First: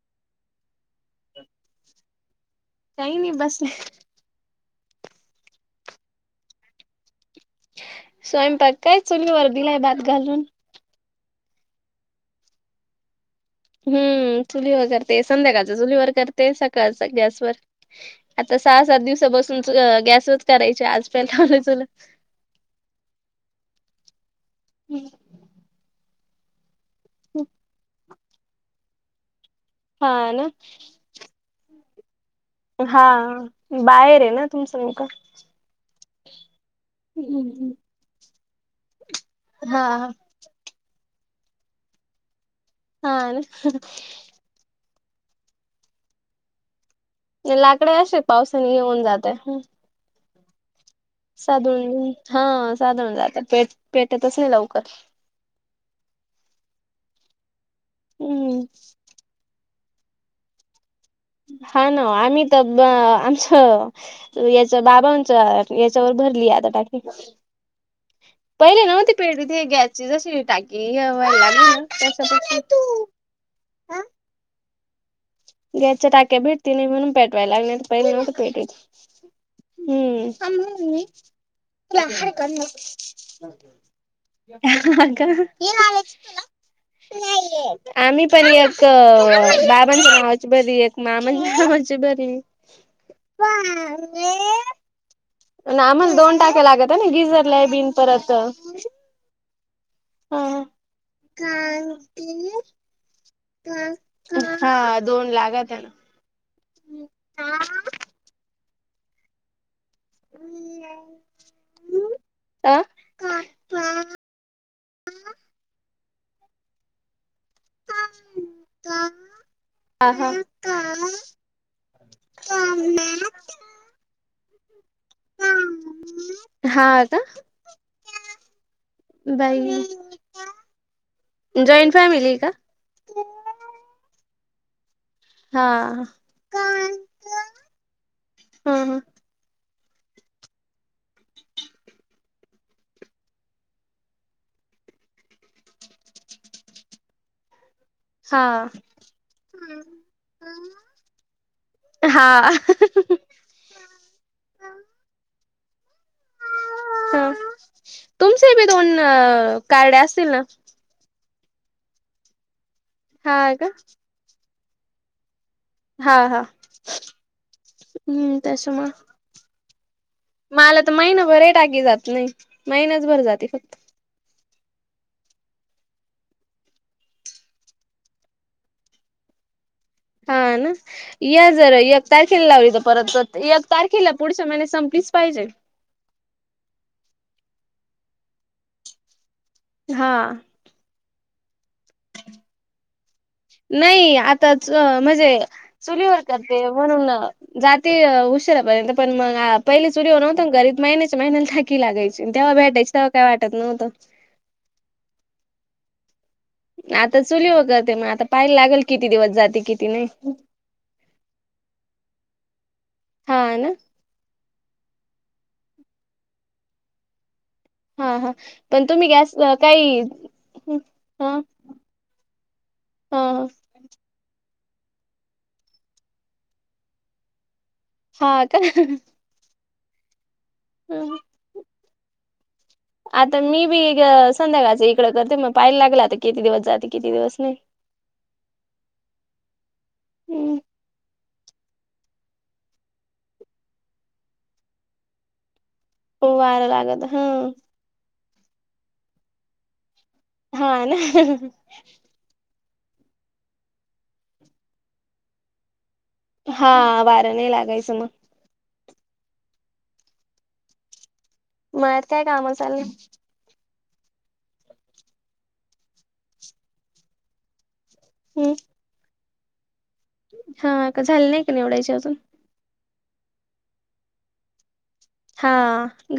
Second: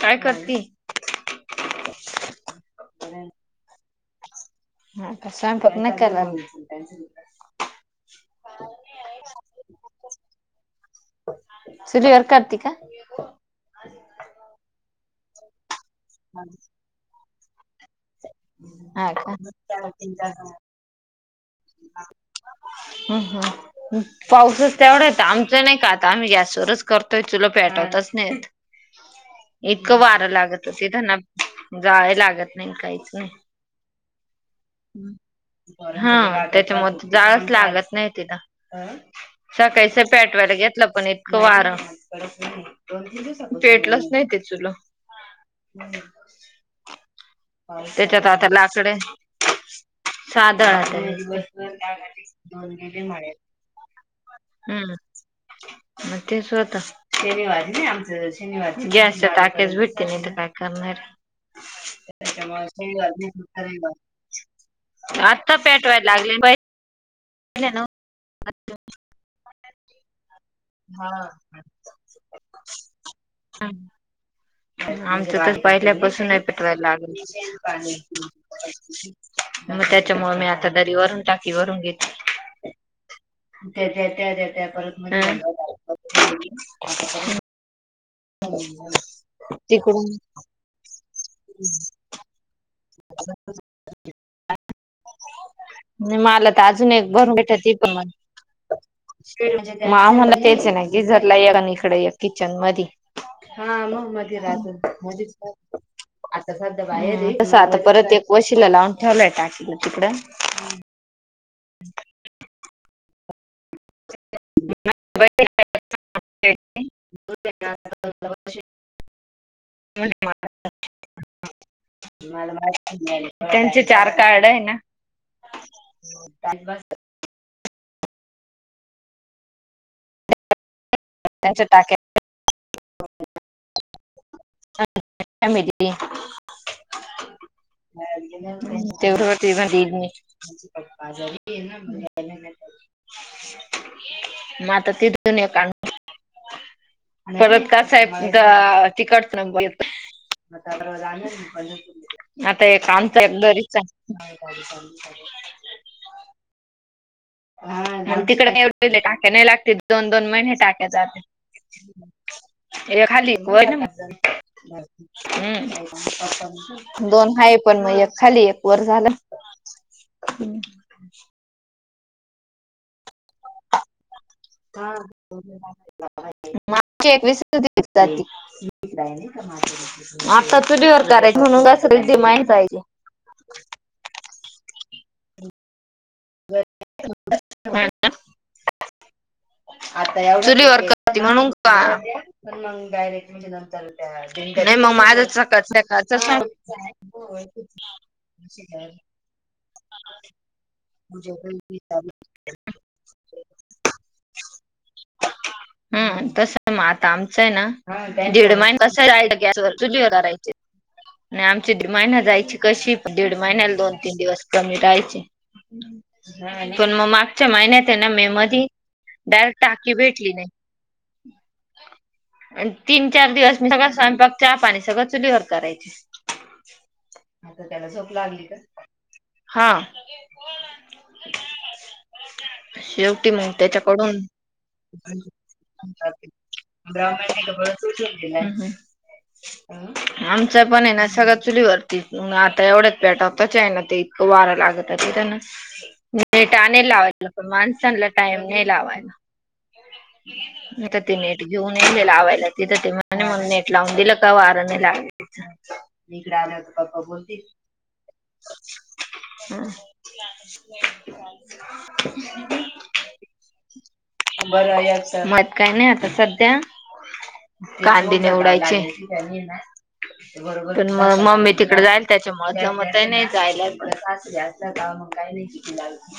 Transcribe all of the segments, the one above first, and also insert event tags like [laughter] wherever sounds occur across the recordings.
काय करती? काही नाही बसले. हो. स्वयंपाक नाही करणार का? स्वयंपाक काय चुलीवर दिलाय भात घालून. चुलीवर करती का? हम्म. चुलीवर करते संध्याकाळच चुलीवर करते. सकाळचा गॅसवर. आता सहा-सात हा का दिवसापासून गॅसवरच करायची. आज पहिला लावलं चूल. हम हम. पाऊसच तेवढ आहे. आमचं नाही का आता आम्ही गॅसवरच करतोय. चूला पेटतच नाही. इतकं हा वारं ना लागत ते त्यांना, जाळ लागत. नाही हा. काहीच नाही. बाहेर आहे ना. तुमचं नेमकं. हा त्याच्यामध्ये जाळच लागत नाही तिला. हा सकाळीच पेटवायला घेतलं पण इतकं वारं हा ना पेटलच नाही ते चुलं. लाकडे असे त्याच्यात आता पावसाने लाकडे येऊन जातय. साधळ ते. साधूळ हा साधण जातात. पे पेटतच नाही लवकर. हम्म मग ते स्वत शनिवारी नाही आम हम्म. शनिवारी. गॅस टाक्याच भेटती नाही. तर काय करणारे. हा ना. आम्ही तर आमच याच बाबांच आत्ता पेटवायला याच्यावर लागले भरली आता टाकी [unintelligible] पहिले नव्हती भेटती. गॅसची जशी टाकी हे व्हाय लागली तस तू. [unintelligible] आमचं तर गॅसच्या पहिल्यापासून टाक्या नाही भेटती नाय पेटवायला म्हणून पेटवायला लागल्यानं लागलं पहिले नव्हते पेटवत. मग हम्म त्याच्यामुळे मी थांब आता दरी मम्मी वरून टाकी वरून तुला घेते. हडकंन लावते. हा का नाईये. आम्ही पण एक बाबांच्या तिकडून नावाची बरी एक मामांच्या नावाची बरी. [unintelligible] पण आम्हाला दोन मला तर टाक्या अजून लागत्यांना एक गिझरला बिणं परत म आम्हाला हा तेच ए ना गिझरला एक आणि हिकडं एक किचन मधी. हा म मधी राहेत हा दोन मधिच लागत ना आताध सध्या बाहेर ए, तसं आता परत एक वशीला लावून ठेवलाय टाकीलं तिकडं. [inaudible] आ? [unintelligible] [unintelligible] हा हा त्यांचे चार कार्ड आहे ना? हा का बाई. त्यांच्या जॉईंट टाक्या फॅमिली ए का? आम्ही हा ते ह [inaudible] ते भरीगणी म आता ते परत कसांय हा गा -तिकट हा आता एक आमचा लरीचा. हम् आणि तिकडे तुमचे काय बी दोन कार्डे असतील ना? ए खाली. हा का हम्म हा हा दोन हाय पण मग एक हम्म खाली एक वर त्याच्यामुळे झालं. हम्. महिनाभरे टाकी जात नाय महिनाच भर जाते फ हा. एकवीसच दिवस जाती. हा आता ना चुलीवर करायच या म्हणून जर कस एक रिद्धीमायन तारखेला लावली तर पाहिजे. परत एक तारखीला पुढच्या महिन्यात संपलीच पाहिजे. हा चुलीवर कर म्हणून का, पण मग डायरेक्ट नाही आताच नाय म माझं म्हणजे चका- चुलीवर चकाचेच हाय. करते म्हणून जाते उशिरा पर्यंत पण मग पहिली चुली बनवता घरी महिन्याच्या महिन्याला टाकी लागयची तेव्हा भेटायची तेव्हा काय वाटत नव्हतं. हम् तसा म -आता आमचं हाय चुलीवर करते मग आता ना पाहायला दीड लागेल माहिना कस किती दिवस जाईचा जाते गॅसवर किती नाही चुलीवर करायचे. नाय आमची महिना जायची कशी दीड हा ना महिन्याला दोन तीन दिवस कमी रायची पण म -मागच्या महिन्यात त्यांना हा मे हा मधी पण तुम्ही गॅस डायरेक्ट टाकी काही भेटली नाय. हा आणि तीन हा चार दिवस मी सगळ स्वयंपाक चहा पाणी सगळं चुलीवर करायची. आता त्याला झोप लागली का? हा. [unintelligible] [inaudible] [inaudible] शेवटी आता मग मी बी त्याच्याकडून संध्याकाळच इकडं करते मग पाहाय लागलं आता किती दिवस जाते किती दिवस नाही. हू हू, आमच पण हेना सगळ चुलीवरती म आता एवढ्यात पेटवतो चाय ना ते वारं लाग त तिथन वारं नेटाने लागत ह लावायला पण माणसांला टाइम नाही लावायला हा आता ते ना नेट घेऊन येले लावायला तिथं ते म मला नेट लावून दिलं का वार नाही लाग हा वारं नाही लागायचं म. [inaudible] मळ्यात काय काम चाली? मळ्यात काय नाही आता सध्या कांदे हम्म. निवडायचे. हा पण का म झाले नाही मम्मी का तिकड निवडायचे जाईल अजून? त्याच्या आता म ते नाही जायला हा.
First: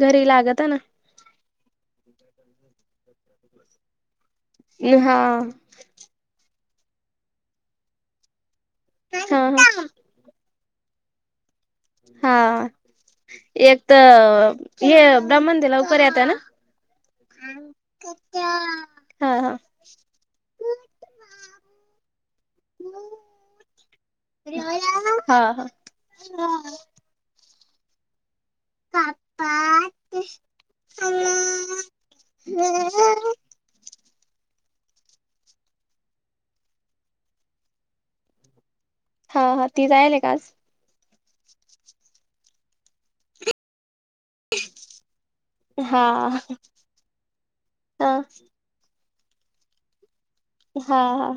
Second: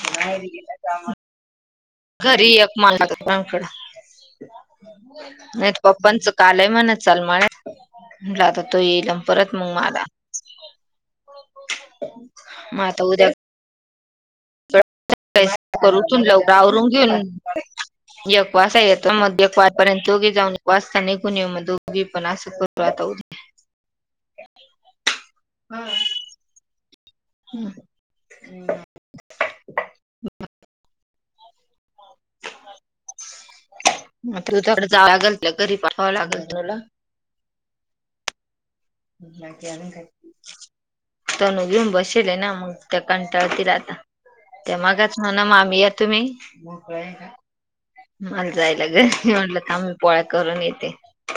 घरी लागत ना. घरी एक [unintelligible] हा. नाही त पप्पांचं कालय म्हण चाल मळ्यात म्हटलं आता तो येईल हा परत मंग हा. मला हा मग आता उद्या एक त हे ब्राह्मण ते करू लवकर येत उठून ना? लवकर आवरून घेऊन एकवासता येतो म हा हा. एक वा पर्यंत दोघी जाऊन वाजता निघून येऊ म दोघी पण आसं करू आता उद्या हा हा, हा [inaudible] हू हू, पापा [unintelligible] [inaudible] म तूला [unintelligible] जावं लागल म्हणलं घरी पाठवावं लागल तुला हा हा ती जायेले का आज? तणू घेऊन बशिलेना मंग त्या कंटाळतील आता. ते मगाच म्हण मामी या हा. तुम्ही मोकळे हाय का? हा. मलां जायला घरी म्हटलं थांब पोळ्या करून येते. हा हा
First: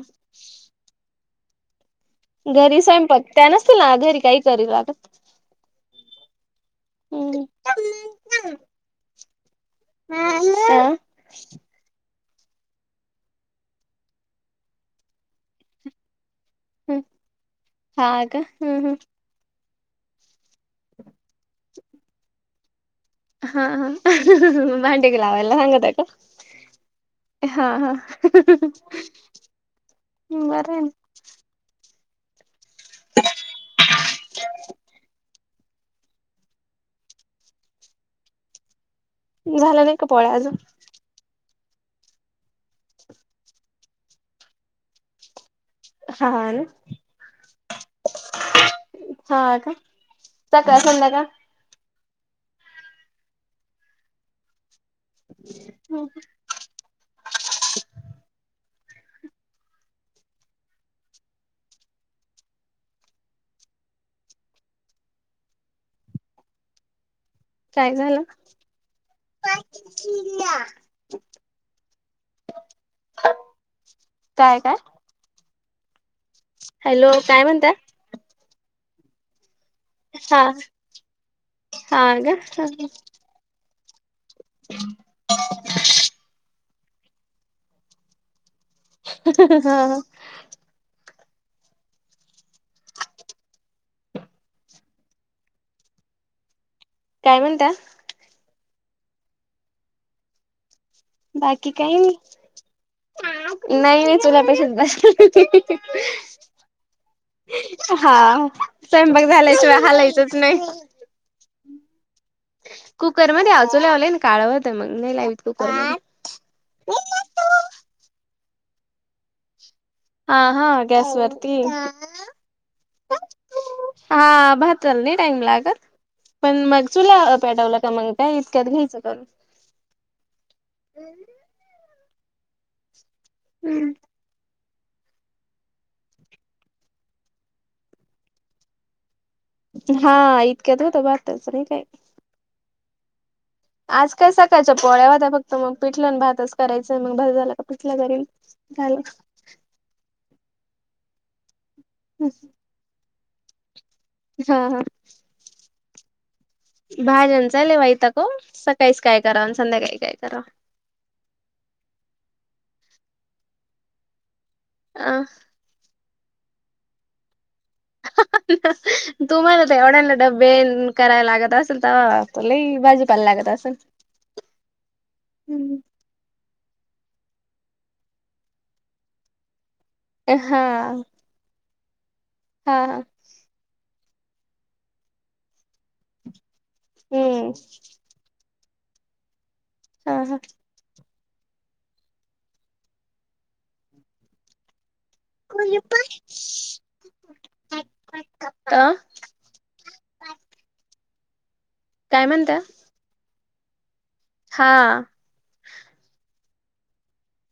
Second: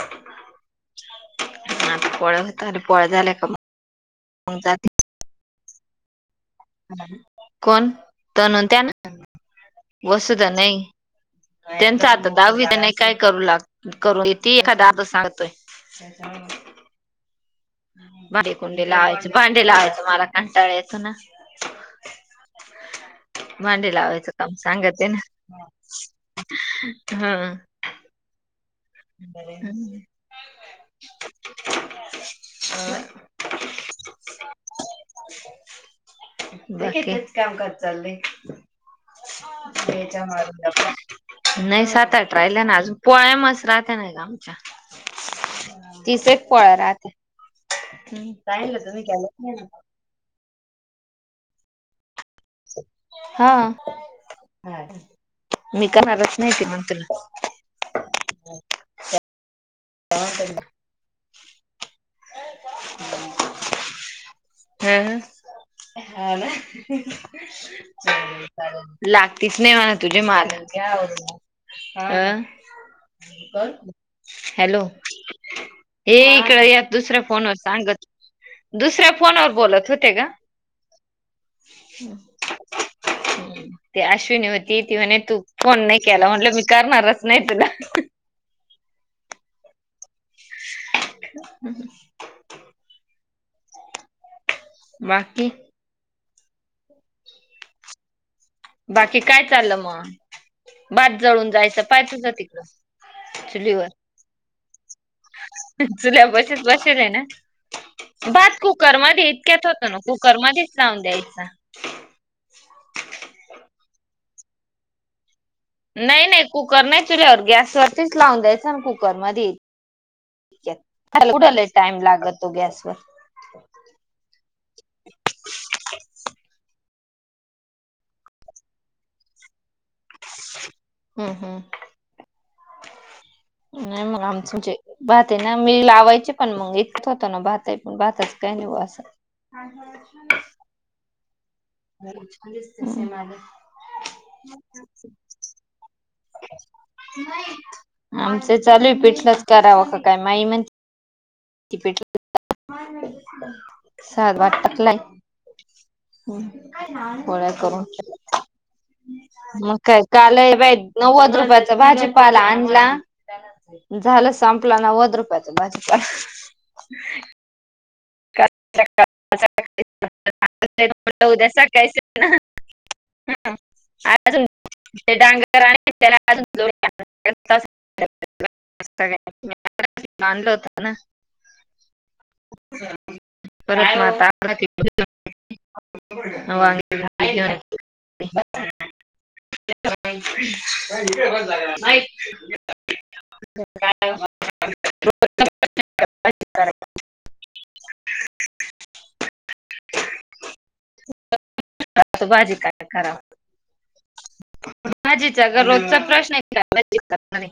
आता पोळ्या होत आलं पोळ्या झाल्या का म हिला घरी काय [unintelligible] लागत हम्म. कोण तणून त्यान वसुदा नाही हा त्यांच आता दहावीत तेन नाही काय करू लाग करू देती एखादा [unintelligible] सांगतोय हू भांडी कुंडी लावाय भांडे लावायचं मला कंटाळा येतो ना. हा हा. भांडे लावायचं काम सांगते भांडे ना लावायला सांगत आहे का? हा. [unintelligible] हम्म बरं आहे अ [inaudible] बाकी हिताचं कामकाज चालय झालं नाही का पोळ्या अजून [unintelligible] नाय सात-आठ राहिला ना अजून पोळया मस राहत नाय ग आमच्या तीस हा एक ना पोळ्या राहत्या, हूं ताईनला तुम्ही केला की हा नाय म का सकाळ संध्याकाळ हा हा मी करणारच नाय ती म्हणती मी हा पडला हं हा ना काय झालं चाललं चाललं लागतीच नाय मला तुझे मार घ्या आवरून मग आ कोणं काय काय हॅलो हे इकड या हॅलो दुसऱ्या काय फोनवर म्हणता सांगत दुसऱ्या फोनवर बोलत होत हा हा का हं-हं ती अश्विनी होती ती म्हणे तू फोन नाय केला म्हटलं मी करणारच नाय तुला हा हूं हूं बाकी काय म्हणता? बाकी काय चाललं मंग भात जळून बाकी जायचं काही पाय नाही तुझा तिकडं चुलीवर नाही नाही चुलापेक्षा चुल्या पाशीच बशीले न हा भात कुकर स्वयंपाक मधी इतक्यात झाल्याशिवाय होतो ना हालायचंच कुकर नाही मध्येच लावून द्यायचा. कुकर मध्ये आओ चुल्यावर लय न काळ होत मंग नाय लाववीत कुकरम नाही नाही कुकर नाय चुल्यावर गॅसवरतीच लावून द्यायचा ना कुकर मधी हा हा त्याला कुड गॅसवरती लय टाईम लागतो गॅसवर हा भाताला नाई टाईम लागत. पण मग चुला पेटवला का मंग काय इतक्यात घ्यायचं करून हं नाय म आमच म्हजे भात ये ना मी लावायचे पण मग एकच होतो ना भात ये पण भाताच काय नाय ओ असं हा इतक्यात होतो भाताच नाही काय [unintelligible] आज काय सकाळच्या पोळ्या व्हत्या फक्त मग पिठलं भातच करायचंय मग भात झाला का पिठल करीन. ते चालूये पिठलंच करावं का काय माई म्हण की पिट-सा भात हा हा टाकलाय [unintelligible] गोळा भाज्यांचा लय करून वैताग ओ सकाळीच काय करावं आणि मग संध्याकाळी काय काल करावं ही बाय नव्वद रुपयाच भाजी पाला आणला. झालं संपला नव्वद अ रुपयाच भाजी [unintelligible] तुम्हाला त एवढ्याना डब्बे नं करायला उद्या लागत असल सकाळी तवा लई भाजीपाला लागत असल. अजून-ते डांगर आणलं - त्याला अजून [unintelligible] सगळ्या [inaudible] हा आणंल होत ना हा हा परत म आता [unintelligible] वां हम्म हा हा [unintelligible] [unintelligible] [unintelligible] अ काय आता भाजी म्हणता काय करावा. हा सगळा रोजचा प्रश्न ये काय भाजी करणार ये